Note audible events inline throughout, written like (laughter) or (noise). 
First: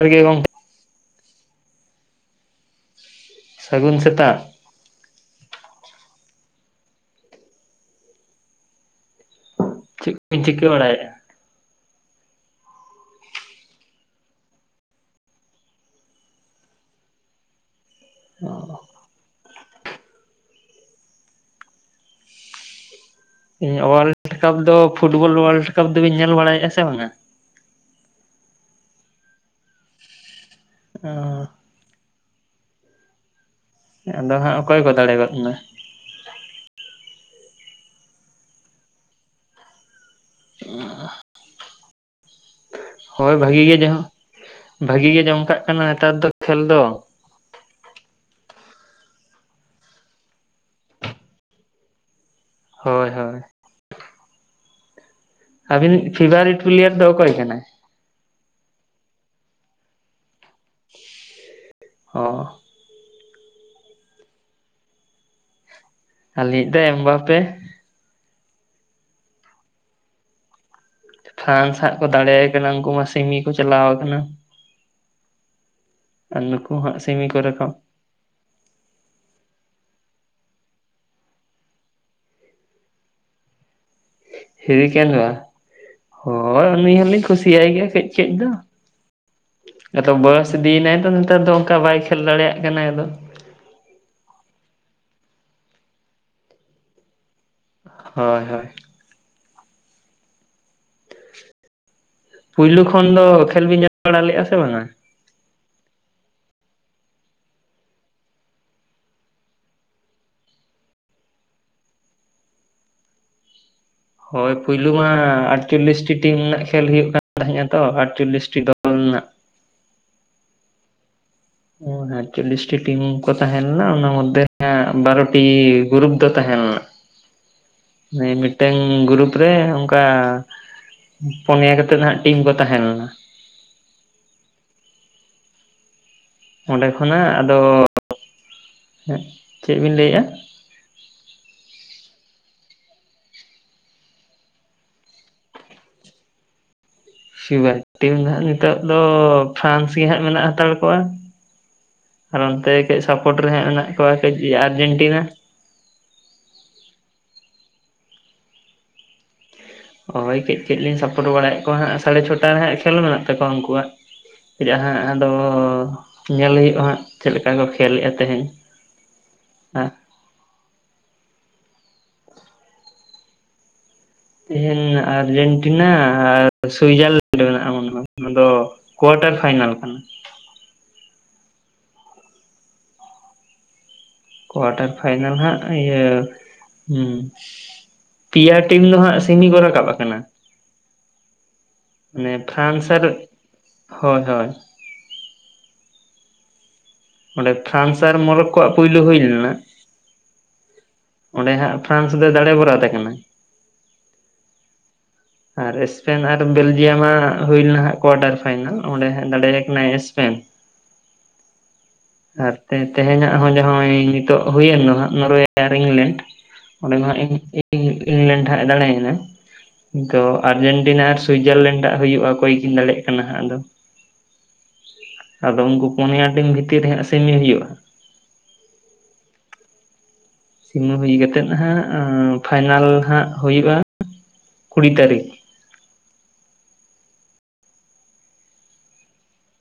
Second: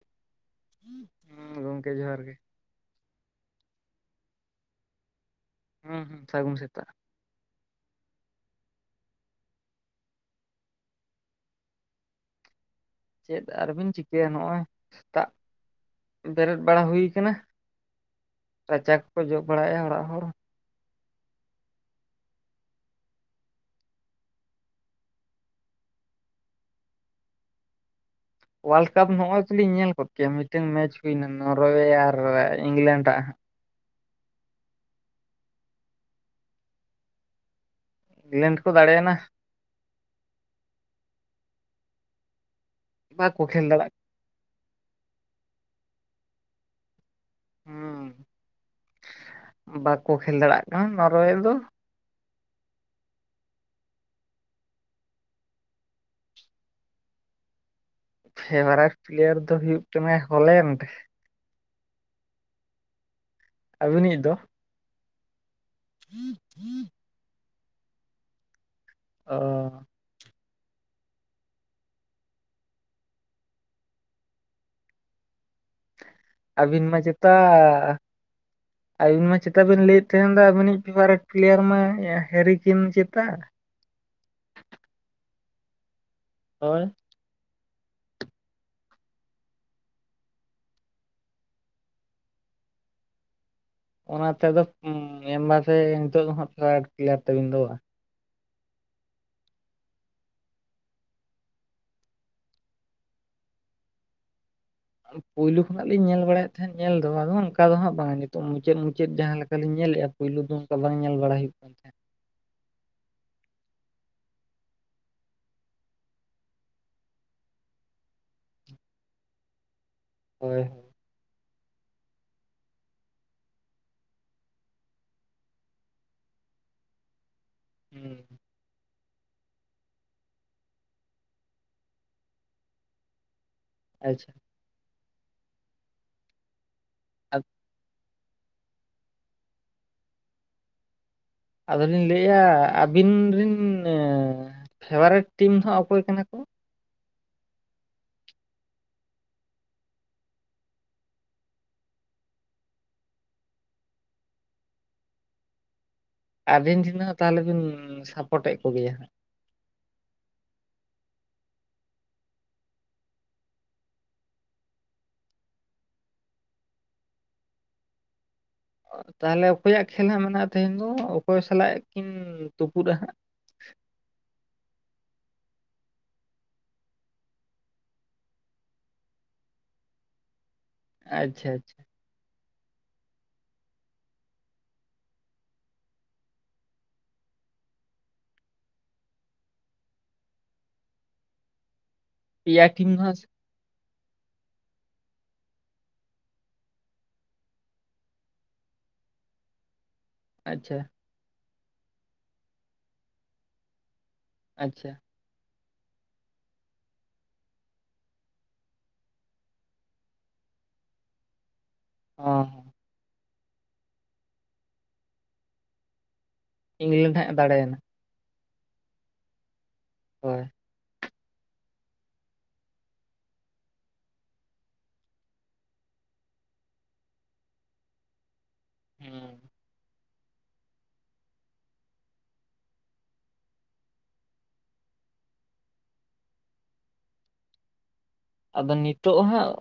ᱟᱨᱜᱮ ᱜᱚᱝ ᱦᱩᱸ ᱜᱚᱢᱠᱮ ᱡᱚᱦᱟᱨ ᱜᱮ᱾ ᱥᱟᱹᱜᱩᱱ ᱥᱮᱛᱟᱜ᱾ ᱦᱩᱸ ᱦᱩᱸ ᱥᱟᱹᱜᱩᱱ ᱥᱮᱛᱟᱜ᱾ ᱪᱤᱜ (inaudible) ᱪᱤᱠᱟ. ᱵᱟᱲᱟᱭᱮᱜ-ᱟ? ᱪᱮᱫ ᱟᱨᱵᱤᱱ ᱪᱤᱠᱟᱹᱭᱟ ᱱᱚᱜ-ᱚᱭ ᱥᱮᱛᱟᱜ ᱵᱮᱨᱮᱫ ᱵᱟᱲᱟ ᱦᱩᱭ ᱟᱠᱟᱱᱟ᱾ ᱨᱟᱪᱟ ᱠᱚᱠᱚ ᱡᱚᱜ ᱵᱟᱲᱟᱭᱮᱜ-ᱟ ᱚᱲᱟᱜ ᱦᱚᱲ᱾ ᱤᱧ ᱚᱣᱟᱞᱰ ᱠᱟᱯ ᱫᱚ ᱯᱷᱩᱴᱵᱚᱞ ᱚᱣᱟᱞᱰ ᱠᱟᱯ ᱫᱚᱵᱤᱱ ᱧᱮᱞ ᱵᱟᱲᱟᱭᱮᱜ-ᱟ ᱥᱮ ᱵᱟᱝ-ᱟ? ᱳᱣᱟᱞᱰ ᱠᱟᱯ ᱱᱚᱜ-ᱚᱭ ᱪᱚᱞᱤᱧ ᱧᱮᱞ ᱠᱚᱜ ᱠᱮᱭᱟ ᱢᱤᱫᱴᱟᱝ ᱢᱮᱪ ᱦᱩᱭ ᱮᱱᱟ ᱚ ᱱᱚᱨᱳᱚᱭᱮ ᱟᱨ ᱤᱝᱞᱮᱱᱰ ᱟᱜ ᱦᱟᱸᱜ᱾ ᱟᱫᱚ ᱦᱟᱸᱜ ᱚᱠᱚᱭ ᱠᱚ ᱫᱟᱲᱮ ᱜᱚᱫ ᱱᱟ? ᱤᱝᱞᱮᱱᱰ ᱠᱚ ᱫᱟᱲᱮᱭᱟᱱᱟ᱾ ᱟ ᱦᱳᱭ ᱵᱟᱠᱚ ᱵᱷᱟᱜᱤ ᱠᱷᱮᱞ ᱜᱮᱭᱟ ᱡᱟ ᱫᱟᱲᱮᱭᱟᱜ ᱦᱳ᱾ ᱵᱷᱟᱜᱤ ᱜᱮ ᱡᱚᱢᱠᱟᱜ ᱠᱟᱱᱟ ᱱᱮᱛᱟᱨ ᱫᱚ ᱠᱷᱮᱞ ᱫᱚ᱾ ᱦᱩᱸ ᱵᱟᱠᱚ ᱠᱷᱮᱞ ᱫᱟᱲᱮ-ᱟᱜ ᱠᱟᱱᱟ ᱱᱚᱨᱚᱭᱮᱞ ᱫᱚ᱾ ᱦᱳᱭ ᱦᱳᱭ᱾ ᱟᱵᱤᱱᱤᱜ ᱯᱷᱤᱵᱟᱨᱤᱴ ᱯᱤᱞᱭᱟᱨ ᱫᱚ ᱚᱠᱚᱭ ᱠᱟᱱᱟ? ᱯᱷᱮᱵᱟᱨᱮᱴ ᱯᱞᱤᱭᱟᱨ ᱫᱚ ᱦᱩᱭᱩᱜ ᱠᱟᱱᱟᱭ ᱦᱚᱞᱮᱱᱰ᱾ ᱚ᱾ ᱟᱹᱵᱤᱱᱤᱡ ᱫᱚ? ᱟᱞᱤᱭᱤᱡ ᱫᱚ ᱮᱢ ᱵᱟᱯᱮ᱾ ᱚ᱾ ᱯᱷᱨᱟᱱᱥ ᱦᱟᱸᱜ ᱠᱚ ᱫᱟᱲᱮᱭ ᱠᱟᱱᱟ ᱩᱱᱠᱩ ᱢᱟ ᱥᱤᱢᱤ ᱠᱚ ᱪᱟᱞᱟᱣ ᱟᱠᱟᱱᱟ᱾ ᱟᱨ ᱱᱩᱠᱩ ᱟᱹᱵᱤᱱ ᱦᱟᱸᱜ ᱢᱟ ᱥᱮᱢᱤ ᱪᱮᱛᱟ ᱠᱚᱨᱮ ᱠᱚ ᱟᱹᱵᱤᱱ ᱢᱟ ᱪᱮᱛᱟ ᱵᱤᱱ ᱞᱟᱹᱭᱮᱫ ᱛᱟᱦᱮᱱ ᱫᱚ ᱟᱹᱵᱤᱱᱤᱡ ᱯᱷᱤᱵᱟᱨᱮᱴ ᱯᱞᱮᱭᱟᱨ ᱢᱟ ᱦᱮᱨᱤᱠᱤᱱ ᱪᱮᱛᱟ? ᱦᱮᱨᱤᱠᱮᱱ (unintelligible) ᱦᱳᱭ ᱩᱱᱤ ᱦᱚᱞᱤᱧ ᱠᱩᱥᱤᱭᱟᱭ ᱜᱮᱭᱟ ᱠᱟᱹᱡ ᱠᱟᱹᱡ ᱫᱚ᱾ ᱟᱫᱚ ᱵᱚᱭᱚᱥ ᱤᱫᱤᱭᱮᱱᱟᱭ ᱛᱚ ᱱᱮᱛᱟᱨ ᱫᱚ ᱚᱱᱠᱟ ᱵᱟᱭ ᱠᱷᱮᱞ ᱫᱟᱲᱮᱭᱟᱜ ᱠᱟᱱᱟᱭ ᱟᱫᱚ᱾ ᱚᱱᱟ ᱛᱮ ᱟᱫᱚ (unintelligible) ᱱᱤᱛᱚᱜ ᱫᱚ ᱦᱟᱸᱜ ᱯᱷᱮᱵᱟᱨᱮᱴ ᱯᱤᱞᱤᱭᱟᱨ ᱛᱟᱵᱤᱱ ᱫᱚ ᱵᱟᱝ? ᱦᱳᱭ ᱦᱳᱭ᱾ ᱯᱩᱭᱞᱩ ᱠᱷᱚᱱ ᱫᱚ ᱠᱷᱮᱞ ᱵᱤᱱ ᱧᱮᱞ ᱵᱟᱲᱟ ᱞᱮᱫᱼᱟ ᱥᱮ ᱵᱟᱝ-ᱟ? ᱯᱳᱭᱞᱩ ᱠᱷᱚᱱᱟᱜ ᱞᱤᱧ ᱧᱮᱞ ᱵᱟᱲᱟᱭᱮᱫ ᱛᱟᱦᱮᱸᱫ ᱧᱮᱞ ᱫᱚ ᱟᱫᱚ ᱚᱱᱠᱟ ᱫᱚ ᱦᱟᱸᱜ ᱵᱟᱝ ᱱᱤᱛᱚᱜ ᱢᱩᱪᱟᱹᱫ ᱢᱩᱪᱟᱹᱫ ᱡᱟᱦᱟᱸ ᱞᱮᱠᱟᱞᱤᱧ ᱧᱮᱞᱮᱫᱼᱟ ᱯᱩᱭᱞᱩ ᱫᱚ ᱚᱱᱠᱟ ᱵᱟᱝ ᱧᱮᱞ ᱵᱟᱲᱟ ᱦᱩᱭᱩᱜ ᱠᱟᱱ ᱛᱟᱦᱮᱸᱫ᱾ ᱦᱳᱭ ᱯᱩᱭᱞᱩ ᱢᱟ ᱟᱴᱪᱚᱞᱞᱤᱥᱴᱤ ᱴᱤᱢ ᱨᱮᱱᱟᱜ ᱠᱷᱮᱞ ᱦᱩᱭᱩᱜ ᱠᱟᱱ ᱛᱟᱦᱮᱸᱜ-ᱟ ᱛᱚ ᱟᱴᱪᱚᱞᱞᱤᱥᱴᱤ ᱫᱚᱞ ᱨᱮᱱᱟᱜ᱾ ᱦᱳᱭ ᱾ ᱟᱴᱪᱚᱞᱞᱤᱥ ᱴᱤ ᱴᱤᱢ ᱠᱚ ᱛᱟᱦᱮᱸ ᱞᱮᱱᱟ ᱚᱱᱟ ᱢᱚᱫᱽᱫᱷᱮ ᱨᱮ ᱦᱟᱸᱜ ᱵᱟᱨᱚᱴᱤ ᱜᱨᱩᱯ ᱫᱚ ᱛᱟᱦᱮᱸ ᱞᱮᱱᱟ ᱾ ᱦᱩᱸ ᱦᱮᱸ ᱢᱤᱫ ᱴᱮᱝ ᱜᱩᱨᱩᱯ ᱨᱮ ᱚᱱᱠᱟ ᱯᱩᱱᱭᱟ ᱠᱟᱛᱮᱫ ᱱᱟᱦᱟᱜ ᱴᱤᱢ ᱠᱚ ᱛᱟᱦᱮᱸ ᱞᱮᱱᱟ ᱾ ᱟᱪᱪᱷᱟ ᱾ ᱚᱸᱰᱮ ᱠᱷᱚᱱᱟᱜ ᱟᱫᱚ ᱪᱮᱫ ᱵᱤᱱ ᱞᱟᱹᱭᱮᱫᱼᱟ? ᱟᱫᱚᱞᱤᱧ ᱞᱟᱹᱭᱮᱜᱼᱟ ᱟᱹᱵᱤᱱ ᱨᱤᱱ ᱯᱷᱮᱵᱟᱨᱮᱴ ᱴᱤᱢ ᱫᱚ ᱦᱟᱜ ᱚᱠᱚᱭ ᱠᱟᱱᱟ ᱠᱚ? ᱯᱷᱮᱵᱟᱨᱤᱴ ᱴᱤᱢ ᱫᱚ ᱱᱟᱦᱟᱜ ᱱᱤᱛᱚᱜ ᱫᱚ ᱯᱷᱨᱟᱱᱥ ᱜᱮ ᱦᱟᱸᱜ ᱢᱮᱱᱟᱜ ᱦᱟᱛᱟᱲ ᱠᱚᱣᱟ ᱾ ᱟᱨ ᱚᱱᱛᱮ ᱠᱟᱹᱡ ᱥᱟᱯᱳᱚᱴ ᱨᱮ ᱦᱟᱸᱜ ᱢᱮᱱᱟᱜ ᱠᱚᱣᱟ ᱠᱟᱹᱡ ᱟᱨᱡᱮᱱᱴᱤᱱᱟ ᱾ ᱟᱨᱜᱮᱱᱴᱤᱱᱟ ᱛᱟᱦᱚᱞᱮ ᱵᱤᱱ ᱥᱟᱯᱚᱴᱮᱫ ᱠᱚᱜᱮᱭᱟ ᱦᱟᱸᱜ ᱾ ᱦᱳᱭ ᱠᱟᱹᱡ ᱠᱟᱹᱡᱞᱤᱧ ᱥᱟᱯᱚᱨᱴ ᱵᱟᱲᱟᱭᱮᱫ ᱠᱚᱣᱟ ᱦᱟᱸᱜ ᱥᱟᱲᱮ ᱪᱷᱚᱴᱟ ᱨᱮ ᱦᱟᱸᱜ ᱠᱷᱮᱞ ᱢᱮᱱᱟᱜ ᱛᱟᱠᱚᱣᱟ ᱩᱱᱠᱩᱣᱟᱜ ᱾ ᱪᱮᱫ ᱦᱟᱸᱜ ᱟᱫᱚ ᱧᱮᱞ ᱦᱩᱭᱩᱜᱼᱟ ᱦᱟᱸᱜ ᱪᱮᱫ ᱞᱮᱠᱟ ᱠᱚ ᱠᱷᱮᱞᱮᱫᱼᱟ ᱛᱮᱦᱮᱧ ᱾ ᱛᱟᱦᱚᱞᱮ ᱚᱠᱚᱭᱟᱜ ᱠᱷᱮᱞ ᱦᱟᱸᱜ ᱢᱮᱱᱟᱜᱼᱟ ᱛᱮᱦᱮᱱ ᱫᱚ, ᱚᱠᱚᱭ ᱥᱟᱞᱟᱜ ᱠᱤᱱ ᱛᱩᱯᱩᱫᱼᱟ ᱦᱟᱸᱜ? ᱛᱮᱦᱮᱱ ᱟᱨᱡᱮᱱᱴᱤᱱᱟ ᱟᱨ ᱥᱩᱭᱡᱟᱨᱞᱮᱱᱰ ᱢᱮᱱᱟᱜᱼᱟ ᱢᱚᱱᱮ ᱦᱚᱭ ᱟᱫᱚ ᱠᱳᱣᱟᱴᱟᱨ ᱯᱷᱟᱭᱱᱟᱞ ᱠᱟᱱᱟ ᱾ ᱟᱪᱪᱷᱟ ᱟᱪᱪᱷᱟ ᱾ ᱠᱳᱣᱟᱴᱟᱨ ᱯᱷᱟᱭᱱᱟᱞ ᱦᱟᱸᱜ ᱤᱭᱟᱹ ᱯᱮᱭᱟ ᱴᱤᱢ ᱫᱚ ᱦᱟᱸᱜ ᱥᱤᱢᱤ ᱠᱚ ᱨᱟᱠᱟᱵ ᱟᱠᱟᱱᱟ ᱾ ᱢᱟᱱᱮ ᱯᱮᱭᱟ ᱯᱷᱨᱟᱱᱥ ᱴᱤᱢ ᱫᱚ ᱟᱨ ᱦᱟᱸᱜ ᱦᱳᱭ ᱦᱳᱭ ᱾ ᱚᱸᱰᱮ ᱯᱷᱨᱟᱱᱥ ᱟᱨ ᱢᱚᱨᱚᱠᱠᱳᱣᱟᱜ ᱯᱩᱭᱞᱳ ᱦᱩᱭ ᱞᱮᱱᱟ ᱾ ᱟᱪᱪᱷᱟ ᱾ ᱚᱸᱰᱮ ᱦᱟᱸᱜ ᱯᱷᱨᱟᱱᱥ ᱫᱚ ᱫᱟᱲᱮ ᱵᱚᱨᱟ ᱛᱟᱦᱮᱸ ᱠᱟᱱᱟ ᱾ ᱟᱪᱪᱷᱟ ᱾ ᱟᱨ ᱮᱥᱯᱮᱱ ᱟᱨ ᱵᱮᱞᱡᱤᱭᱟᱢᱟᱜ ᱦᱩᱭ ᱞᱮᱱᱟ ᱦᱟᱜ ᱠᱳᱣᱟᱴᱟᱨ ᱯᱷᱟᱭᱱᱟᱞ ᱚᱸᱰᱮ ᱦᱟᱜ ᱫᱟᱲᱮᱭᱟ ᱠᱟᱱᱟᱭ ᱥᱯᱮᱱ ᱾ (inaudible) ᱟᱨ ᱚ ᱛᱮ-ᱛᱮᱦᱮᱧᱟᱜ ᱦᱚᱸ ᱡᱟᱦᱟᱸᱭ ᱱᱤᱛᱚᱜ ᱦᱩᱭᱮᱱ ᱫᱚ ᱦᱟᱸᱜ ᱱᱚᱨᱳᱚᱭᱮ ᱟᱨ ᱤᱝᱞᱮᱱᱰ ᱾ ᱚᱸᱰᱮ ᱫᱚ ᱢᱟ ᱤᱝᱞᱮᱱᱰ ᱦᱟᱸᱜ ᱫᱟᱲᱮᱭᱮᱱᱟ ᱤᱝ-ᱤᱝᱞᱮᱱᱰ ᱦᱟᱜ ᱮ ᱫᱟᱲᱮᱭᱮᱱᱟ ᱾ ᱟᱫᱚ ᱦᱳᱭ ᱟᱨᱡᱮᱱᱴᱤᱱᱟ ᱟᱨ ᱥᱩᱭᱡᱟᱨᱞᱮᱱᱰ ᱟᱜ ᱦᱩᱭᱩᱜᱼᱟ ᱚᱠᱚᱭ ᱠᱤᱱ ᱫᱟᱲᱮᱭᱟᱜ ᱠᱟᱱᱟ ᱦᱟᱸᱜ ᱟᱫᱚ! ᱟᱫᱚ ᱩᱱᱠᱩ ᱯᱚᱱᱭᱟ ᱴᱤᱢ ᱵᱷᱤᱛᱤᱨ ᱨᱮ ᱦᱟᱸᱜ ᱥᱮᱢᱤ ᱦᱩᱭᱩᱜᱼᱟ ᱾ ᱦᱩᱸ ᱾ ᱥᱤᱢᱟᱹ ᱦᱩᱭ ᱠᱟᱛᱮᱫ ᱦᱟᱜ ᱟᱸ ᱯᱷᱟᱭᱱᱟᱞ ᱦᱟᱸᱜ ᱦᱩᱭᱩᱜᱼᱟ ᱠᱩᱲᱤ ᱛᱟᱹᱨᱤᱠᱷ ᱾ ᱟᱫᱚ ᱱᱤᱛᱚᱜ ᱦᱟᱸᱜ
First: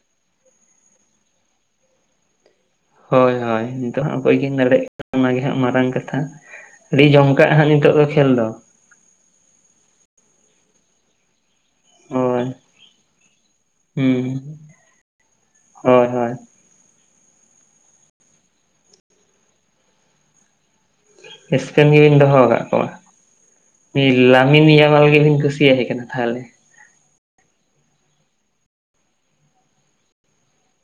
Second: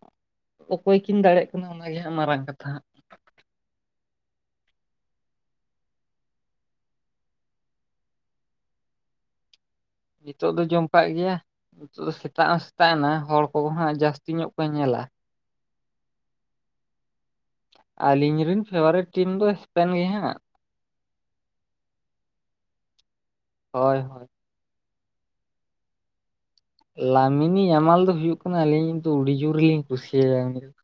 ᱚᱠᱚᱭ ᱠᱤᱱ ᱫᱟᱲᱭᱟᱜ ᱠᱟᱱᱟ ᱚᱱᱟᱜᱮ ᱦᱟᱸᱜ ᱢᱟᱨᱟᱝ ᱠᱟᱛᱷᱟ ᱦᱟᱸᱜ ᱾ ᱦᱳᱭ ᱦᱳᱭ ᱱᱤᱛᱚᱜ ᱦᱟᱜ ᱚᱠᱚᱭ ᱠᱤᱧ ᱫᱟᱲᱮᱭᱟᱜ ᱠᱟᱱᱟ ᱚᱱᱟᱜᱮ ᱦᱟᱸᱜ ᱢᱟᱨᱟᱝ ᱠᱟᱛᱷᱟ ᱾ ᱟᱹᱰᱤ ᱡᱚᱢ ᱠᱟᱜᱼᱟ ᱦᱟᱸᱜ ᱱᱤᱛᱚᱜ ᱫᱚ ᱠᱷᱮᱞ ᱫᱚ ᱾ ᱱᱤᱛᱚᱜ ᱫᱚ ᱡᱚᱢ ᱠᱟᱜ ᱜᱮᱭᱟ ᱾ ᱱᱤᱛᱚᱜ ᱫᱚ ᱦᱳᱭ ᱥᱮᱛᱟᱜ ᱦᱚᱸ ᱥᱮᱛᱟᱜ ᱮᱱᱟ ᱦᱚᱲ ᱠᱚᱠᱚ ᱦᱟᱸᱜ ᱡᱟᱹᱥᱛᱤ ᱦᱩᱸ ᱧᱚᱜ ᱠᱚ ᱧᱮᱞᱟ ᱾ ᱦᱳᱭ ᱦᱳᱭ ᱾ ᱟᱞᱤᱧ ᱨᱤᱱ ᱯᱷᱮᱵᱟᱨᱤᱮᱴ ᱴᱤᱢ ᱫᱚ ᱥᱯᱮᱱ ᱜᱮ ᱦᱟᱸᱜ ᱾ ᱥᱯᱮᱱ ᱜᱮᱵᱤᱱ ᱫᱚᱦᱚ ᱟᱠᱟᱫ ᱠᱚᱣᱟ! ᱦᱳᱭ ᱦᱳᱭ (unintelligible) ᱟᱵᱤᱱ ᱱᱤᱭᱟᱹ ᱢᱟᱞ ᱜᱮᱵᱤᱱ ᱠᱩᱥᱤᱭᱟᱭ ᱠᱟᱱᱟ ᱛᱟᱦᱟᱞᱮ? ᱞᱟᱢᱤᱱᱤ ᱭᱟᱢᱟᱞ ᱫᱚ ᱦᱩᱭᱩᱜ ᱠᱟᱱᱟ ᱟᱹᱞᱤᱧᱤᱡ ᱫᱚ ᱟᱹᱰᱤ ᱡᱳᱨᱞᱤᱧ ᱠᱩᱥᱤᱭᱟᱭᱟ ᱩᱱᱤ ᱫᱚ ᱾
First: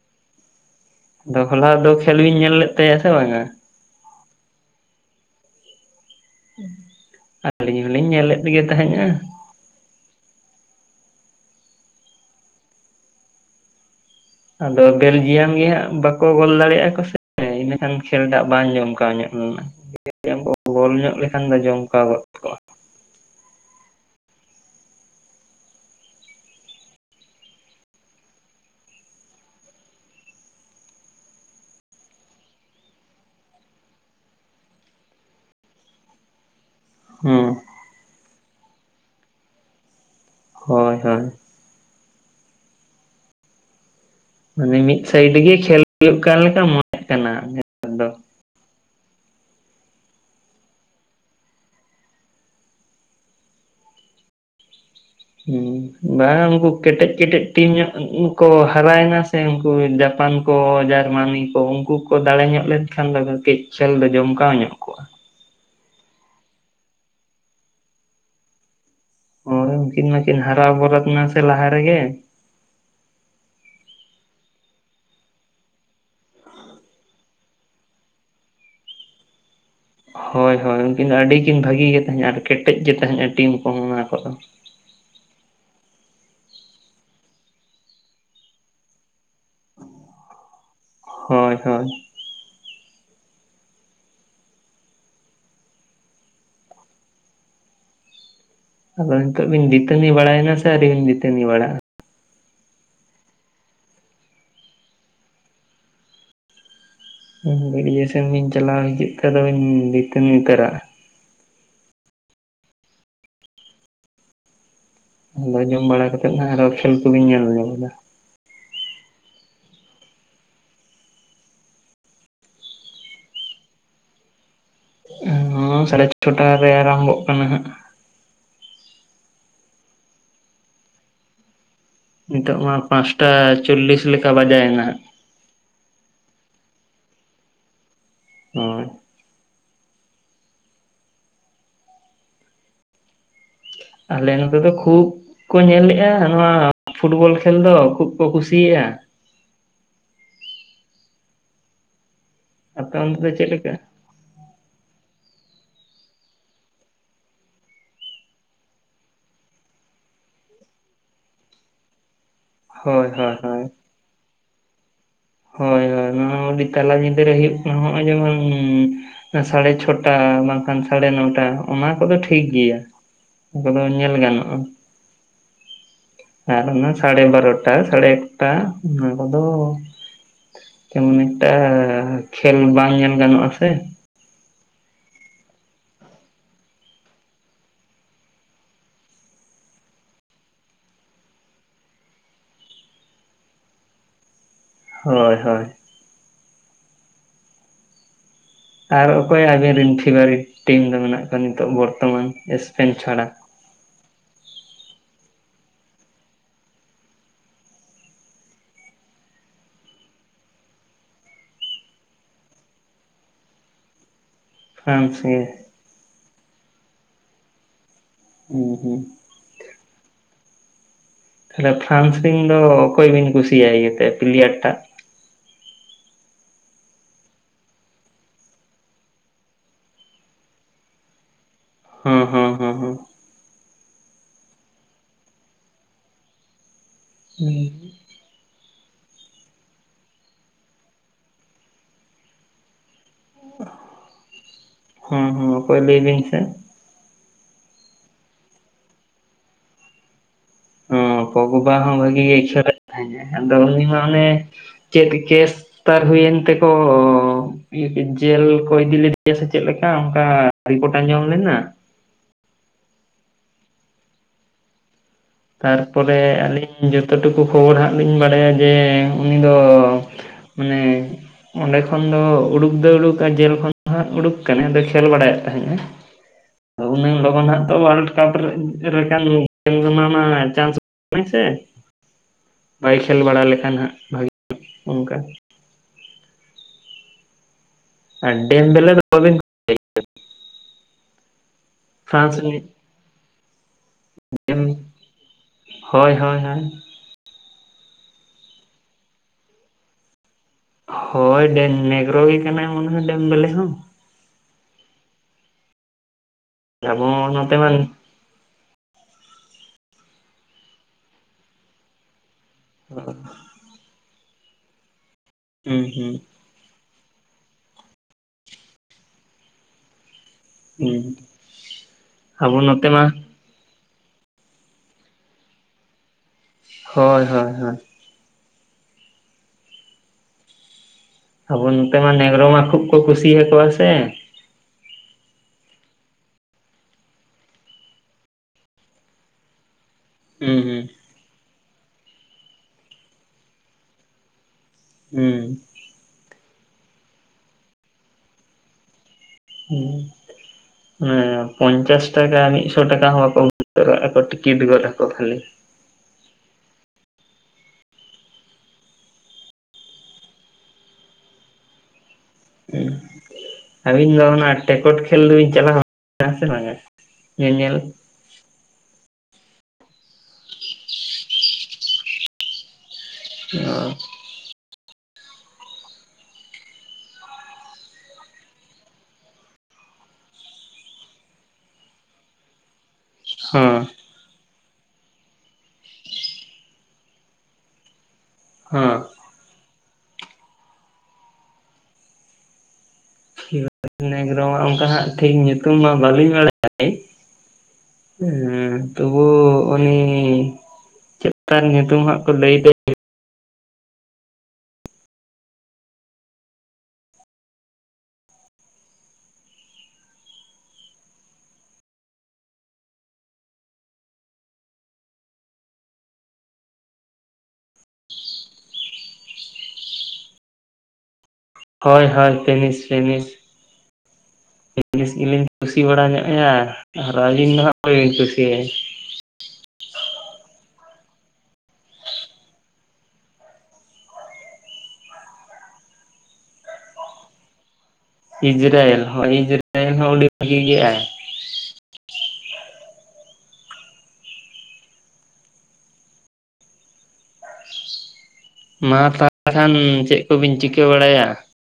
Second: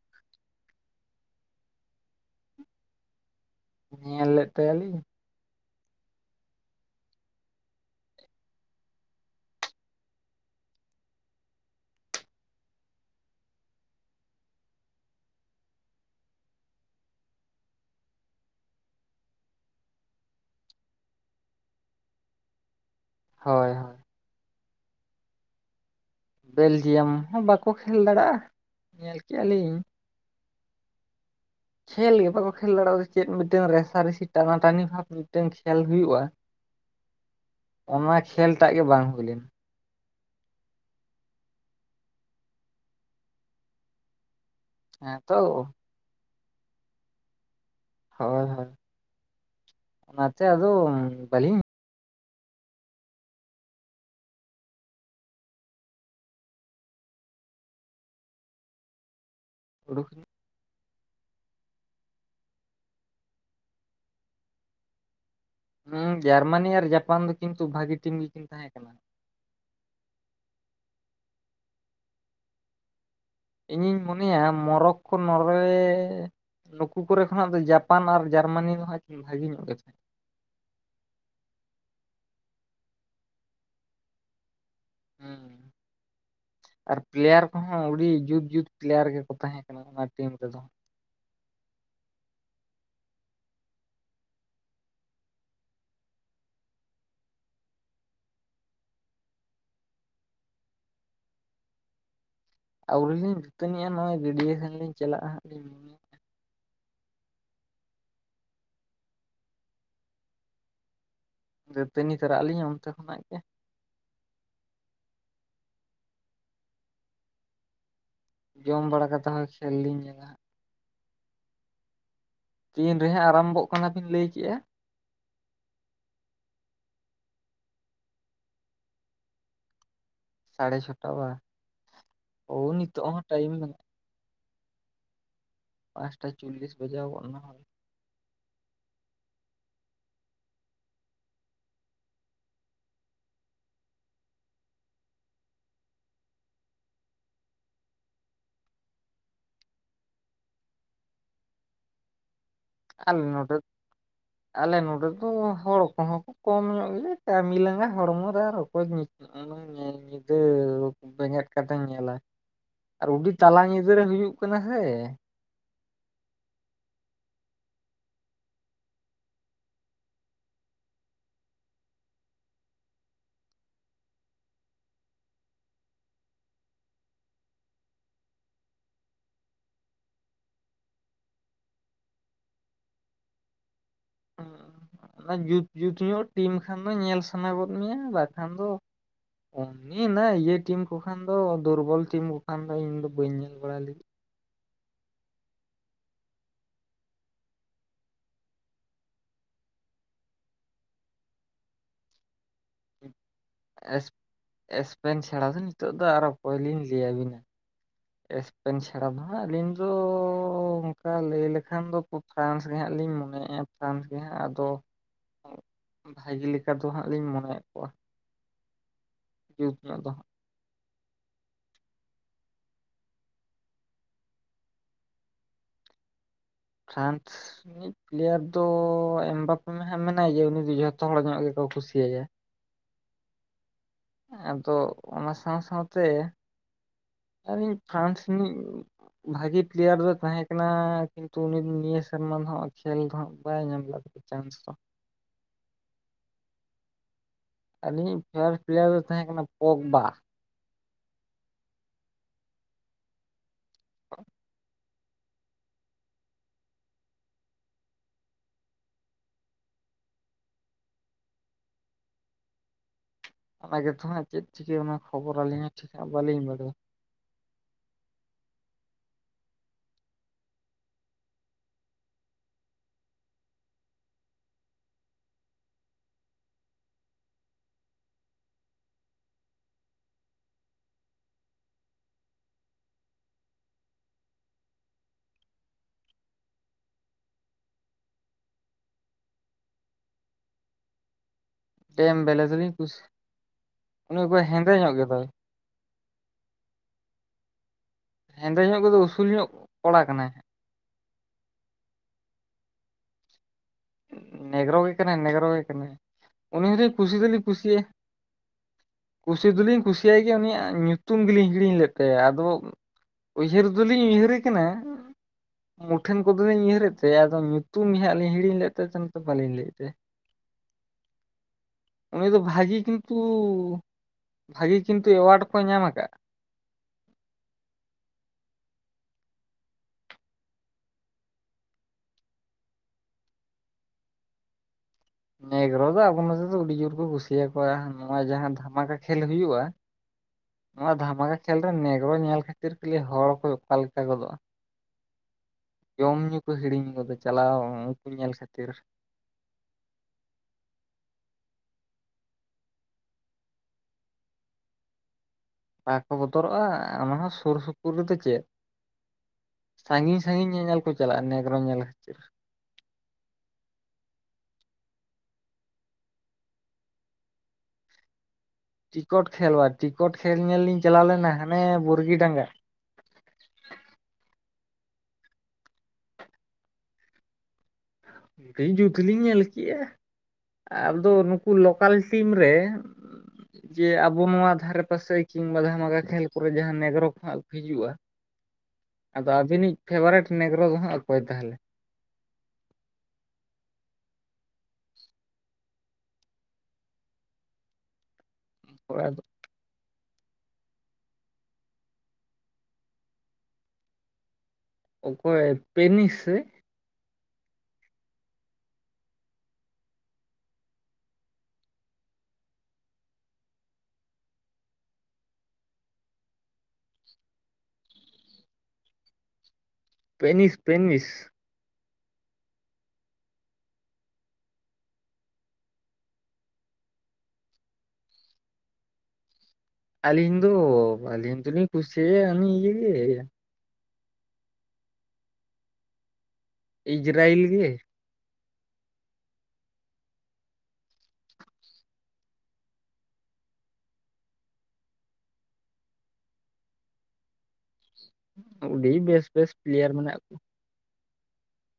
ᱫᱚ ᱦᱚᱞᱟ ᱫᱚ ᱠᱷᱮᱞ ᱵᱤᱱ ᱧᱮᱞ ᱞᱮᱫ ᱛᱟᱭᱟ ᱥᱮ ᱵᱟᱝᱼᱟ? ᱧᱮᱞ ᱞᱮᱫ ᱛᱟᱭᱟᱞᱤᱧ ᱾ ᱟᱹᱞᱤᱧ ᱦᱚᱸᱞᱤᱧ ᱧᱮᱞᱮᱫ ᱜᱮ ᱛᱟᱦᱮᱸᱜᱼᱟ ᱾ ᱟᱫᱚ ᱵᱮᱞᱡᱤᱭᱟᱢ ᱜᱮ ᱦᱟᱸᱜ ᱵᱟᱠᱚ ᱜᱚᱞ ᱫᱟᱲᱮᱭᱟᱜᱼᱟ ᱠᱚ ᱥᱮ (inaudible) ᱮᱸ ᱤᱸᱱᱟᱹᱠᱷᱟᱱ ᱠᱷᱮᱞ ᱴᱟᱜ ᱵᱟᱝ ᱡᱚᱢ ᱠᱟᱣ ᱧᱚᱜ ᱞᱮᱱᱟ। (inaudible) ᱠᱚ ᱜᱚᱞ ᱧᱚᱜ ᱞᱮᱠᱷᱟᱱ ᱫᱚ ᱡᱚᱢᱠᱟᱣ ᱜᱚᱫ ᱠᱚᱜᱼᱟ। ᱦᱳᱭ ᱦᱳ। ᱵᱮᱞᱡᱤᱭᱟᱢ ᱦᱚᱸ ᱵᱟᱠᱚ ᱠᱷᱮᱞ ᱫᱟᱲᱟᱜᱼᱟ। ᱧᱮᱞᱠᱮᱜᱼᱟ ᱞᱤᱧ ᱼᱼ ᱠᱷᱮᱞ ᱜᱮ ᱵᱟᱠᱚ ᱠᱷᱮᱞ ᱫᱟᱲᱚ। ᱪᱮᱫ ᱢᱤᱫᱴᱟᱝ ᱨᱮᱥᱟ ᱨᱮᱥᱤ ᱴᱟᱱᱟ ᱴᱟᱱᱤ ᱵᱷᱟᱵᱽ ᱢᱤᱫᱴᱟᱝ ᱠᱷᱮᱞ ᱦᱩᱭᱩᱜᱼᱟ। ᱦᱩᱸ। ᱚᱱᱟ ᱠᱷᱮᱞ ᱴᱟᱜ ᱜᱮ ᱵᱟᱝ ᱦᱩᱭ ᱞᱮᱱᱟ। ᱦᱳᱭ ᱦᱳᱭ। ᱢᱟᱱᱮ ᱢᱤᱫ ᱥᱟᱭᱤᱰ ᱦᱮᱸᱛᱚ ᱜᱮ ᱠᱷᱮᱞ ᱦᱩᱭᱩᱜ ᱠᱟᱱ ᱞᱮᱠᱟ ᱢᱚᱱᱮᱜ ᱠᱟᱱᱟ ᱱᱮᱛᱟᱨ ᱫᱚ। ᱦᱳᱭ ᱦᱳᱭ। ᱚᱱᱟ ᱛᱮ ᱟᱫᱚ, ᱵᱟᱞᱤᱧ ᱼᱼ ᱦᱩᱸ, ᱵᱟᱝᱟ ᱩᱱᱠᱩ ᱠᱮᱴᱮᱡ ᱠᱮᱴᱮᱡ ᱴᱤᱢ ᱧᱚᱜ ᱠᱚ ᱦᱟᱨᱟᱭᱱᱟ ᱥᱮ? (unintelligible) ᱩᱰᱩᱠ ᱡᱟᱯᱟᱱ ᱼᱼ ᱠᱚ, ᱡᱟᱨᱢᱟᱱᱤ ᱠᱚ, ᱩᱱᱠᱩ ᱠᱚ ᱫᱟᱲᱮ ᱧᱚᱜ ᱞᱮᱱᱠᱷᱟᱱ ᱫᱚ ᱠᱟᱹᱡᱽ ᱪᱷᱮᱞ ᱫᱚ ᱡᱚᱢᱠᱟᱣ ᱧᱚᱜ ᱠᱚᱜᱼᱟ। ᱦᱩᱸ, ᱡᱟᱨᱢᱟᱱᱤ ᱟᱨ ᱡᱟᱯᱟᱱ ᱫᱚ ᱠᱤᱱᱛᱩ ᱵᱷᱟᱹᱜᱤ ᱴᱤᱢ ᱜᱮᱠᱤᱱ ᱛᱟᱦᱮᱸ ᱠᱟᱱᱟ। ᱦᱳᱭ ᱩᱱᱠᱩᱱ ᱢᱟᱠᱤᱱ ᱦᱟᱨᱟᱣ ᱵᱚᱨᱚᱛ ᱱᱟ ᱥᱮ ᱞᱟᱦᱟ ᱨᱮ ᱜᱮ? ᱤᱧᱤᱧ ᱢᱚᱱᱮᱭᱟ, ᱢᱚᱨᱚᱠᱷᱚ ᱱᱳᱨᱳᱭᱮ ᱼᱼ ᱱᱩᱠᱩ ᱠᱚᱨᱮ ᱠᱷᱚᱱᱟᱜ ᱫᱚ ᱡᱟᱯᱟᱱ ᱟᱨ ᱡᱟᱨᱢᱟᱱᱤ ᱫᱚ ᱦᱟᱸᱜ ᱠᱤᱱ ᱵᱷᱟᱹᱜᱤ ᱧᱚᱜ ᱜᱮ ᱛᱟᱦᱮᱸᱫ। ᱦᱳᱭ ᱦᱳᱭ। ᱩᱱᱠᱤᱱ ᱫᱚ ᱟᱹᱰᱤ ᱠᱤᱱ ᱵᱷᱟᱹᱜᱤ ᱜᱮ ᱛᱟᱦᱮᱸᱫ। ᱟᱨ ᱠᱮᱴᱮᱡ ᱜᱮ ᱛᱟᱦᱮᱸᱜᱼᱟ ᱴᱤᱢ ᱠᱚᱦᱚᱸ ᱚᱱᱟ ᱠᱚᱫᱚ। (inaudible) ᱟᱨ ᱯᱞᱮᱭᱟᱨ ᱠᱚᱦᱚᱸ, ᱩᱲᱤ ᱡᱩᱛ ᱡᱩᱛ ᱯᱞᱮᱭᱟᱨ ᱜᱮᱠᱚ ᱛᱟᱦᱮᱸ ᱠᱟᱱᱟ ᱚᱱᱟ ᱴᱤᱢ ᱨᱮᱫᱚ। ᱦᱳᱭ ᱦᱳᱭ। ᱟᱫᱚ ᱱᱤᱛᱚᱜ ᱵᱤᱱ ᱫᱤᱛᱟᱹᱱᱤ ᱵᱟᱲᱟᱭᱱᱟ ᱥᱮ ᱟᱹᱣᱨᱤ ᱵᱤᱱ ᱫᱤᱛᱟᱹᱱᱤ ᱵᱟᱲᱟᱜᱼᱟ? ᱟᱹᱣᱨᱤ ᱞᱤᱧ ᱫᱟᱹᱛᱟᱹᱱᱤᱜᱼᱟ। ᱱᱚᱜᱼᱚᱭ ᱜᱟᱹᱰᱤᱭᱟᱹ ᱥᱮᱱᱞᱤᱧ ᱪᱟᱞᱟᱜᱼᱟ ᱦᱟᱸᱜ ᱞᱤᱧ ᱢᱚᱱᱮᱜ। (unintelligible) ᱜᱟᱹᱰᱤᱭᱟᱹ ᱥᱮᱱ ᱵᱤᱱ ᱪᱟᱞᱟᱣ ᱦᱤᱡᱩᱜ ᱛᱮ ᱫᱚ ᱰᱤᱱ ᱫᱤᱛᱟᱹᱱᱤ ᱩᱛᱟᱹᱨᱚᱜᱼᱟ? ᱫᱟᱹᱛᱟᱹᱱᱤ ᱛᱚᱨᱟᱜ ᱟᱹᱞᱤᱧ ᱚᱱᱛᱮ ᱠᱷᱚᱱᱟᱜ ᱜᱮ। ᱟᱫᱚ ᱡᱚᱢ ᱵᱟᱲᱟ ᱠᱟᱛᱮᱜ ᱱᱟᱦᱟᱜ ᱟᱨᱚ ᱠᱷᱮᱞ ᱠᱚ ᱵᱤᱱ ᱧᱮᱞ ᱧᱚᱠᱫᱟ। ᱡᱚᱢ ᱵᱟᱲᱟ ᱠᱟᱛᱮ ᱦᱚᱸ ᱠᱷᱮᱞ ᱞᱤᱧ ᱧᱮᱞᱟ ᱦᱟᱸᱜ। ᱛᱤᱱ ᱨᱮᱦᱟᱸᱜ ᱟᱨᱟᱢᱵᱷᱚᱜ ᱠᱟᱱᱟ ᱵᱤᱱ ᱞᱟᱹᱭ ᱠᱮᱜᱼᱟ? (unintelligible) ᱥᱟᱲᱮ ᱪᱷᱚᱴᱟ ᱨᱮ ᱟᱨᱟᱢᱵᱷᱚᱜ ᱠᱟᱱᱟ ᱦᱟᱸᱜ। ᱥᱟᱲᱮ ᱪᱷᱚᱴᱟ ᱵᱟ? ᱱᱤᱛᱚᱜ ᱢᱟ ᱯᱟᱸᱪᱴᱟ ᱢᱮᱱᱟᱜᱼᱟ ᱪᱚᱞᱞᱤᱥ ᱞᱮᱠᱟ ᱵᱟᱡᱟᱭᱱᱟ ᱦᱟᱸᱜ। ᱯᱟᱸᱪᱴᱟ ᱪᱚᱞᱞᱤᱥ ᱵᱟᱡᱟᱣ ᱜᱚᱫ ᱱᱟᱦᱟᱜ। ᱦᱳᱭ। ᱟᱞᱮ ᱱᱚᱛᱮ ᱫᱚ ᱠᱷᱩᱵ ᱼᱼ ᱠᱚ ᱧᱮᱞᱮᱜᱼᱟ। ᱱᱚᱣᱟ ᱯᱷᱩᱴᱵᱚᱞ ᱠᱷᱮᱞ ᱫᱚ, ᱠᱷᱩᱵ ᱠᱚ ᱠᱩᱥᱤᱭᱟᱜᱼᱟ। ᱟᱯᱮ ᱚᱱᱛᱮ ᱟᱞᱮ ᱫᱚ ᱪᱮᱫ ᱱᱚᱰᱮᱛ, ᱞᱮᱠᱟ ᱟᱞᱮ ᱱᱚᱰᱮ ᱫᱚ ᱦᱚᱲ ᱠᱚᱦᱚᱸ ᱠᱚ ᱼᱼ ᱠᱚᱢ ᱧᱚᱜ ᱜᱮᱭᱟ। ᱠᱟᱹᱢᱤ ᱞᱟᱸᱜᱟ ᱦᱚᱲᱢᱚ ᱨᱮ ᱟᱨ ᱚᱠᱚᱭ। (unintelligible) (inaudible) ᱧᱤᱫᱟᱹ ᱵᱮᱸᱜᱮᱫ ᱠᱟᱛᱮᱢ ᱧᱮᱞᱟ। ᱦᱳᱭ ᱟᱨ ᱩᱰᱤ ᱦᱳᱭ ᱪᱟᱞᱟ ᱦᱳᱭ ᱧᱤᱫᱟᱹ ᱨᱮ ᱦᱩᱭᱩᱜ ᱠᱟᱱᱟ ᱥᱮ? ᱦᱳᱭ ᱦᱳᱭ, ᱱᱚᱣᱟ ᱟᱹᱰᱤ ᱛᱟᱞᱟ ᱧᱤᱫᱟᱹ ᱨᱮ ᱦᱩᱭᱩᱜ ᱠᱟᱱ ᱦᱚᱜᱼᱚᱭ ᱡᱮᱢᱚᱱ (inaudible) (unintelligible) ᱥᱟᱲᱮ ᱪᱷᱚᱴᱟ ᱵᱟᱝᱠᱷᱟᱱ ᱥᱟᱲᱮ ᱱᱚᱴᱟ ᱚᱱᱟ ᱠᱚᱫᱚ ᱴᱷᱤᱠ ᱜᱮᱭᱟ। ᱠᱚᱫᱚ ᱧᱮᱞ ᱜᱟᱱᱚᱜᱼᱟ। ᱟᱨ ᱚᱱᱟ ᱥᱟᱲᱮ ᱵᱟᱨᱚᱴᱚᱴᱟ ᱥᱟᱲᱮ ᱮᱠᱴᱟ ᱚᱱᱟ ᱫᱚ ᱠᱮᱢᱱᱤᱠ ᱴᱟ ᱠᱷᱮᱞ ᱵᱟᱝ ᱧᱮᱞ ᱜᱟᱱᱚᱜ ᱟᱥᱮ ᱾ ᱦᱩᱸ ᱚᱱᱟ ᱡᱩᱛ ᱡᱩᱛ ᱧᱚᱜ ᱴᱤᱢ ᱠᱷᱟᱱ ᱫᱚ ᱧᱮᱞ ᱥᱟᱱᱟ ᱜᱚᱫ ᱢᱮᱭᱟ ᱵᱟᱠᱷᱟᱱ ᱫᱚ ᱚᱢᱱᱤ ᱚᱱᱟ ᱤᱭᱟᱹ ᱴᱤᱢ ᱠᱚ ᱠᱷᱟᱱ ᱫᱚ ᱫᱩᱨᱵᱚᱞ ᱴᱤᱢ ᱠᱚᱠᱷᱟᱱ ᱫᱚ ᱤᱧ ᱫᱚ ᱵᱟᱹᱧ ᱧᱮᱞ ᱵᱟᱲᱟᱭ ᱞᱟᱜᱤᱼᱼ ᱦᱳᱭ ᱦᱳᱭ᱾ ᱟᱨ ᱚᱠᱚᱭ ᱟᱵᱮᱱ ᱨᱮᱱ ᱯᱷᱮᱵᱟᱨᱤᱴ ᱴᱤᱢ ᱫᱚ ᱢᱮᱱᱟᱜ ᱠᱚᱣᱟ ᱱᱤᱛᱚᱜ ᱵᱚᱨᱛᱚᱢᱟᱱ ᱮᱥᱯᱮᱱ ᱪᱷᱟᱲᱟᱼᱼ ᱮᱥ ᱮᱥᱯᱮᱱ ᱪᱷᱟᱲᱟ ᱫᱚ ᱱᱤᱛᱚᱜ ᱫᱚ ᱟᱨ ᱚᱠᱚᱭ ᱞᱤᱧ ᱞᱟᱹᱭ ᱟᱵᱤᱱᱟ? ᱮᱥᱯᱮᱱ ᱪᱷᱟᱲᱟ ᱫᱚᱜ ᱟᱹᱞᱤᱧ ᱫᱚ ᱚᱱᱠᱟ ᱞᱟᱹᱭ ᱞᱮᱠᱷᱟᱱ ᱫᱚᱼᱼ ᱯᱷᱨᱟᱱᱥ ᱜᱮ ᱦᱟᱸᱜ ᱞᱤᱧ ᱢᱚᱱᱮᱭᱮᱫ-ᱟ᱾ ᱯᱷᱟᱨᱟᱱᱥ ᱜᱮ ᱦᱟᱸᱜ ᱟᱫᱚ ᱯᱷᱨᱟᱱᱥ ᱜᱮ ᱵᱷᱟᱹᱜᱤ ᱞᱮᱠᱟ ᱫᱚ ᱦᱟᱸᱜ ᱞᱤᱧ ᱢᱚᱱᱮᱭᱮᱫ ᱠᱚᱣᱟ᱾ ᱦᱩᱸ ᱦᱩᱸ᱾ ᱡᱩᱛ ᱨᱮᱱᱟᱜ ᱫᱚ ᱦᱟᱜᱼᱼ ᱛᱟᱦᱚᱞᱮ ᱯᱷᱨᱟᱱᱥ ᱨᱮᱱ ᱫᱚ ᱚᱠᱚᱭ ᱵᱤᱱ ᱠᱩᱥᱤᱭᱼᱟᱭ ᱜᱮᱛᱮ ᱯᱤᱞᱤᱭᱟᱨ ᱴᱟᱜ? ᱯᱷᱨᱟᱱᱥ᱾ ᱤᱧᱤᱡ ᱯᱞᱮᱭᱟᱨ ᱫᱚ ᱮᱢ ᱵᱟᱯᱮ ᱢᱟ ᱦᱟᱜ ᱢᱮᱱᱟᱭ ᱜᱮᱭᱟ ᱩᱱᱤ ᱫᱚ ᱡᱷᱚᱛᱚ ᱦᱚᱲ ᱧᱚᱜ ᱜᱮᱠᱚ ᱦᱚᱸ ᱠᱩᱥᱤᱭᱟᱭᱟ᱾ ᱦᱚᱸ ᱦᱚᱸ ᱦᱚᱸ ᱟᱫᱚ ᱚᱱᱟ ᱥᱟᱶ ᱥᱟᱶᱛᱮ ᱟᱞᱤᱧ ᱯᱷᱨᱟᱱᱥ ᱨᱤᱱᱤᱡᱼᱼ ᱵᱷᱟᱜᱮ ᱯᱞᱮᱭᱟᱨ ᱫᱚ ᱛᱟᱦᱮᱸ ᱠᱟᱱᱟ ᱠᱤᱱᱛᱩ ᱩᱱᱤ ᱱᱤᱭᱟᱹ ᱥᱮᱨᱢᱟ ᱫᱚ ᱠᱷᱮᱹᱞ ᱫᱚᱦᱜ ᱵᱟᱭ ᱧᱟᱢ ᱞᱮᱫᱟᱼᱼ ᱪᱟᱱᱥ ᱫᱚᱼᱼ ᱦᱚᱸ ᱚᱠᱚᱭ ᱞᱟᱹᱭᱵᱤᱱ ᱥᱮ? ᱟᱹᱞᱤᱧ ᱤᱡ ᱯᱷᱮᱵᱟᱨᱮᱴ ᱯᱞᱮᱭᱟᱨ ᱫᱚᱭ ᱛᱟᱦᱮᱸ ᱠᱟᱱᱟ ᱯᱳᱠᱵᱟ᱾ ᱯᱚᱜᱽᱵᱟ ᱦᱚᱸ ᱵᱷᱟᱹᱜᱤ ᱜᱮᱭ ᱠᱷᱮᱞᱮᱫ ᱛᱟᱦᱮᱫ ᱟᱫᱚ ᱩᱱᱤ ᱢᱟ ᱚᱱᱮ ᱪᱮᱫ ᱠᱮᱥ? ᱛᱟᱨ ᱦᱩᱭᱮᱱ ᱛᱮᱠᱚᱼᱼ ᱤᱭᱟᱹ ᱡᱮᱞ ᱠᱚ ᱤᱫᱤ ᱞᱮᱫᱮᱭᱟ ᱥᱮ ᱪᱮᱫ ᱞᱮᱠᱟ ᱚᱱᱠᱟ ᱨᱤᱯᱳᱨᱴ ᱟᱱᱡᱚᱢ ᱞᱮᱱᱟ᱾ ᱚᱱᱟ ᱜᱮᱛᱚ ᱦᱟᱜ ᱪᱮᱫ ᱪᱤᱠᱟᱹᱭ ᱚᱱᱟ ᱠᱷᱚᱵᱚᱨ ᱟᱹᱞᱤᱧ ᱴᱷᱤᱠᱟ ᱛᱟᱨᱯᱚᱨᱮ ᱵᱟᱞᱤᱧ ᱵᱟᱰᱲᱟᱭᱲ᱾ ᱟᱹᱞᱤᱧ ᱡᱚᱛᱚ ᱴᱩᱠᱩ ᱠᱷᱚᱵᱚᱨ ᱦᱟᱸᱜ ᱞᱤᱧ ᱵᱟᱲᱟᱭᱟ ᱡᱮ ᱩᱱᱤ ᱫᱚ ᱢᱟᱱᱮᱼᱼ ᱚᱸᱰᱮ ᱠᱷᱚᱱ ᱫᱚ ᱩᱰᱩᱠ ᱫᱚᱭ ᱩᱰᱩᱠ ᱠᱟᱱ ᱡᱮᱞ ᱠᱷᱚᱱ ᱦᱟᱸᱜ ᱩᱰᱩᱠ ᱠᱟᱱᱟᱭ ᱟᱫᱚᱭ ᱠᱷᱮᱞ ᱵᱟᱲᱟᱭᱮᱫ ᱛᱟᱦᱮᱸᱫᱼᱟ᱾ ᱫᱚ ᱩᱱᱟᱹᱝ ᱞᱚᱜᱚᱱ ᱦᱟᱜ ᱛᱚ ᱚᱣᱟᱨᱞᱰ ᱠᱟᱯᱨᱮ ᱨᱮ ᱠᱟᱱ ᱠᱷᱮᱞ ᱠᱟᱱᱟ᱾ ᱚᱱᱟ ᱪᱟᱥ ᱦᱩᱭ ᱥᱮ ᱾ ᱵᱟᱭ ᱠᱷᱮᱞ ᱵᱟᱲᱟ ᱞᱮᱠᱷᱟᱱ ᱦᱟᱸᱜ ᱵᱷᱟᱜᱤ ᱚᱱᱠᱟᱼᱼ ᱟᱨ ᱰᱮᱱ ᱵᱮᱞᱮ ᱫᱚ ᱵᱟᱵᱤᱱ (unintelligible) (unintelligible) ᱯᱷᱨᱟᱱᱥ ᱵᱮᱞᱟ ᱨᱤᱱᱤᱡ ᱫᱚᱞᱤᱧ ᱠᱩᱥᱤᱼᱼ ᱩᱱᱤ ᱚᱠᱚᱭ ᱰᱮᱢ ᱦᱮᱸᱫᱮ ᱧᱚᱜ ᱜᱮᱫᱚᱭ᱾ ᱦᱳᱭ ᱦᱳᱭ ᱦᱳᱭ ᱦᱮᱸᱫᱮ ᱧᱚᱜ ᱜᱮᱫᱚ ᱩᱥᱩᱞ ᱧᱚᱜ ᱠᱚᱲᱟ ᱠᱟᱱᱟᱭ ᱦᱟᱜ᱾ ᱦᱳᱭ ᱰᱮᱱ ᱢᱮᱜᱽᱨᱳ ᱜᱮ ᱠᱟᱱᱟᱭ ᱢᱚᱱᱮ ᱦᱚᱭ ᱰᱮᱢ ᱵᱮᱞᱮ ᱦᱚᱸ᱾ ᱱᱮᱜᱽᱨᱳ ᱜᱮ ᱠᱟᱱᱟᱭ ᱱᱜᱽᱨᱳᱜᱮ ᱠᱟᱱᱟᱭ ᱩᱱᱤ (unintelligible) ᱟᱵᱚ ᱠᱩᱥᱤ ᱫᱚᱞᱤᱧ ᱱᱚᱛᱮ ᱢᱟ ᱠᱩᱥᱤᱭᱟᱭᱟ᱾ ᱠᱩᱥᱤ ᱫᱚᱞᱤᱧ ᱠᱩᱥᱤᱭᱟᱭ ᱜᱮᱭᱟ ᱩᱱᱤᱭᱟᱜ ᱧᱩᱛᱩᱢ ᱜᱮᱞᱤᱧ ᱦᱤᱲᱤᱧ ᱞᱮᱫ ᱛᱟᱭᱟ ᱟᱫᱚᱼᱼ ᱦᱩᱸᱼᱼ ᱩᱭᱦᱟᱹᱨ ᱫᱚᱞᱤᱧ ᱩᱭᱦᱟᱹᱨᱮ ᱠᱟᱱᱟ ᱦᱩᱸ ᱦᱩᱸ ᱢᱩᱴᱷᱟᱹᱱ ᱠᱚᱼᱼ ᱵᱟᱹᱧ ᱩᱭᱦᱟᱹᱨᱮᱫ ᱛᱟᱭ ᱟᱫᱚ ᱧᱩᱛᱩᱢ ᱜᱮ ᱦᱟᱜᱞᱤᱧ ᱦᱤᱲᱤᱧ ᱞᱮᱫ ᱛᱟᱭᱛᱮ ᱚᱱᱟᱤᱮ ᱵᱟᱹᱞᱤᱧ ᱞᱟᱹᱭᱮᱫ ᱛᱟᱭᱟᱼᱼ ᱦᱩᱸ ᱩᱱᱤ ᱫᱚ ᱟᱵᱚ ᱵᱷᱟᱜᱤ ᱱᱚᱛᱮ ᱢᱟ ᱠᱤᱱᱛᱩᱼᱼ ᱵᱷᱟᱜᱤ ᱠᱤᱱᱛᱩ ᱮᱣᱟᱨᱰ ᱠᱚᱭ ᱧᱟᱢ ᱠᱟᱜᱼᱟ᱾ ᱦᱳᱭ ᱦᱳᱭ ᱦᱳᱭ᱾ ᱟᱵᱚ ᱱᱚᱛᱮ ᱢᱟ ᱱᱜᱽᱨᱚ ᱢᱟ ᱠᱷᱩᱵ ᱠᱚ ᱠᱩᱥᱤᱭᱟᱠᱚᱣᱟ ᱥᱮᱼᱼ ᱱᱮᱜᱽᱨᱚ ᱫᱚ ᱟᱵᱚ ᱱᱚᱛᱮ ᱫᱚ ᱟᱹᱰᱤ ᱡᱳᱨ ᱠᱚ ᱠᱩᱥᱤᱭᱟᱠᱚᱣᱟ ᱱᱚᱣᱟ ᱡᱟᱦᱟᱸ ᱫᱷᱟᱢᱟᱠᱟ ᱠᱷᱮᱞ ᱦᱩᱭᱩᱜᱼᱟ᱾ ᱦᱩᱸ ᱱᱚᱣᱟ ᱫᱷᱟᱢᱟᱠᱟ ᱠᱷᱮᱞ ᱨᱮ ᱱᱮᱜᱽᱨᱚ ᱧᱮᱞ ᱠᱷᱟᱛᱤᱨ ᱠᱷᱟᱞᱤ ᱦᱚᱲ ᱠᱚ ᱚᱠᱟᱞᱮᱠᱟ ᱜᱚᱫᱚᱜᱼᱟ᱾ ᱦᱩᱸ᱾ ᱡᱚᱢᱧᱩ ᱠᱚ ᱦᱤᱲᱤᱧ ᱜᱚᱫᱚ ᱪᱟᱞᱟᱣ ᱩᱱᱠᱩ ᱧᱮᱞ ᱠᱷᱟᱹᱛᱤᱨᱼᱼ ᱦᱩᱸ᱾ ᱦᱩᱸ ᱯᱚᱧᱪᱟᱥ ᱴᱟᱠᱟ ᱢᱤᱫᱥᱚ ᱴᱟᱠᱟ ᱦᱚ (unintelligible) ᱴᱤᱠᱤᱴ ᱜᱚᱫ ᱟᱠᱚ ᱠᱷᱟᱹᱞᱤ ᱾ ᱠᱟᱠᱚ ᱵᱚᱛᱚᱨᱚᱜᱼᱟ ᱚᱱᱟ ᱦᱚᱸ ᱥᱩᱨ ᱥᱩᱯᱩᱨ ᱨᱮᱫᱚ ᱪᱮᱫ! ᱥᱟᱺᱜᱤᱧ ᱥᱟᱺᱜᱤᱧ ᱧᱮᱧᱮᱞ ᱠᱚ ᱪᱟᱞᱟᱜᱼᱟ ᱱᱮᱭᱜᱽᱨᱚᱢ ᱧᱮᱞ ᱠᱷᱟᱹᱛᱤᱨ᱾ ᱦᱮᱸ ᱾ ᱟᱹᱵᱤᱱ ᱫᱚ ᱚᱱᱟ ᱴᱮᱠᱚᱴ ᱠᱷᱮᱞ ᱫᱚᱵᱤᱱ ᱪᱟᱞᱟᱣ ᱠᱟᱱᱟ ᱥᱮ ᱵᱟᱝᱟ ᱧᱮᱧᱮᱞ? ᱴᱤᱠᱚᱴ ᱠᱷᱮᱞ ᱵᱟ ᱴᱤᱠᱚᱴ ᱠᱷᱮᱞ ᱧᱮᱞ ᱞᱤᱧ ᱪᱟᱞᱟᱣ ᱞᱮᱱᱟ ᱦᱟᱱᱮ ᱵᱩᱨᱜᱤ ᱰᱟᱸᱜᱟ᱾ ᱚᱻ ᱟᱹᱰᱤ ᱡᱩᱛᱞᱤᱧ ᱧᱮᱞ ᱠᱮᱜᱼᱟ, ᱟᱫᱚ ᱱᱩᱠᱩ ᱞᱳᱠᱟᱞ ᱴᱤᱢ ᱨᱮ ᱦᱚᱸ ᱡᱮ ᱟ ᱵᱚ ᱱᱚᱣᱟ ᱫᱷᱟᱨᱮ ᱯᱟᱥᱮ ᱠᱤᱢᱵᱟ ᱫᱷᱟᱢᱟᱠᱟ ᱠᱷᱮᱞ ᱠᱚᱨᱮ ᱡᱟᱦᱟᱸ ᱱᱮᱜᱨᱳ ᱠᱚ ᱦᱟᱸᱜ ᱠᱚ ᱦᱤᱡᱩᱜᱼᱟ, ᱦᱮᱸ ᱾ ᱟᱫᱚ ᱟᱹᱵᱤᱱᱤᱡ ᱯᱷᱮᱵᱟᱨᱮᱴ ᱱᱮᱜᱨᱚ ᱫᱚ ᱦᱟᱸᱜ ᱚᱠᱚᱭ ᱛᱟᱦᱚᱞᱮ? (inaudible) ᱱᱮᱜᱨᱳᱭᱟᱜ ᱚᱱᱠᱟ ᱦᱟᱸᱜ ᱴᱷᱤᱠ ᱧᱩᱛᱩᱢ ᱢᱟ ᱵᱟᱹᱞᱤᱧ ᱵᱟᱲᱟᱭ (inaudible) ᱦᱩᱸ ᱛᱚᱵᱩ ᱩᱱᱤ ᱪᱮᱫ ᱛᱟᱱ ᱧᱩᱛᱩᱢ ᱦᱟᱸᱜ ᱠᱚ ᱞᱟᱹᱭ ᱛᱟᱭ ᱚᱠᱚᱭ ᱯᱮᱱᱤᱥ ᱥᱮ? ᱯᱮᱱᱤᱥ ᱯᱮᱱᱤᱥ ᱾ ᱦᱳᱭ ᱦᱳᱭ ᱯᱮᱱᱤᱥ ᱯᱮᱱᱤᱥ᱾ ᱯᱮᱱᱤᱥ ᱜᱮᱞᱤᱧ ᱠᱩᱥᱤ ᱵᱟᱲᱟ ᱧᱚᱜ ᱟᱭᱟ, ᱟᱨ ᱟᱹᱵᱤᱱ ᱫᱚ ᱦᱟᱸᱜ ᱚᱠᱚᱭ ᱵᱤᱱ ᱠᱩᱥᱤᱭᱟᱭᱟ? ᱟᱹᱞᱤᱧ ᱫᱚ ᱟᱹᱞᱤᱧ ᱫᱚᱞᱤᱧ ᱠᱩᱥᱤᱭᱟᱭᱟ ᱩᱱᱤ ᱤᱭᱟᱹ ᱜᱮ ᱤᱡᱽᱨᱟᱭᱤᱞ ᱜᱮ᱾ ᱤᱡᱽᱨᱟᱭᱮᱞ ᱦᱚᱸ ᱤᱡᱽᱨᱟᱭᱮᱞ ᱦᱚᱸ ᱚᱸᱰᱤ ᱵᱷᱟᱹᱜᱤ ᱜᱮᱭᱟᱭ᱾ ᱟᱹᱰᱤ ᱢᱟ ᱵᱮᱥ ᱛᱟᱦᱚᱞᱮ ᱵᱮᱥ ᱠᱷᱟᱱ ᱯᱞᱮᱭᱟᱨ ᱢᱮᱱᱟᱜ ᱪᱮᱫ ᱠᱚᱵᱤᱱ ᱪᱤᱠᱟᱹ ᱵᱟᱲᱟᱭᱟ?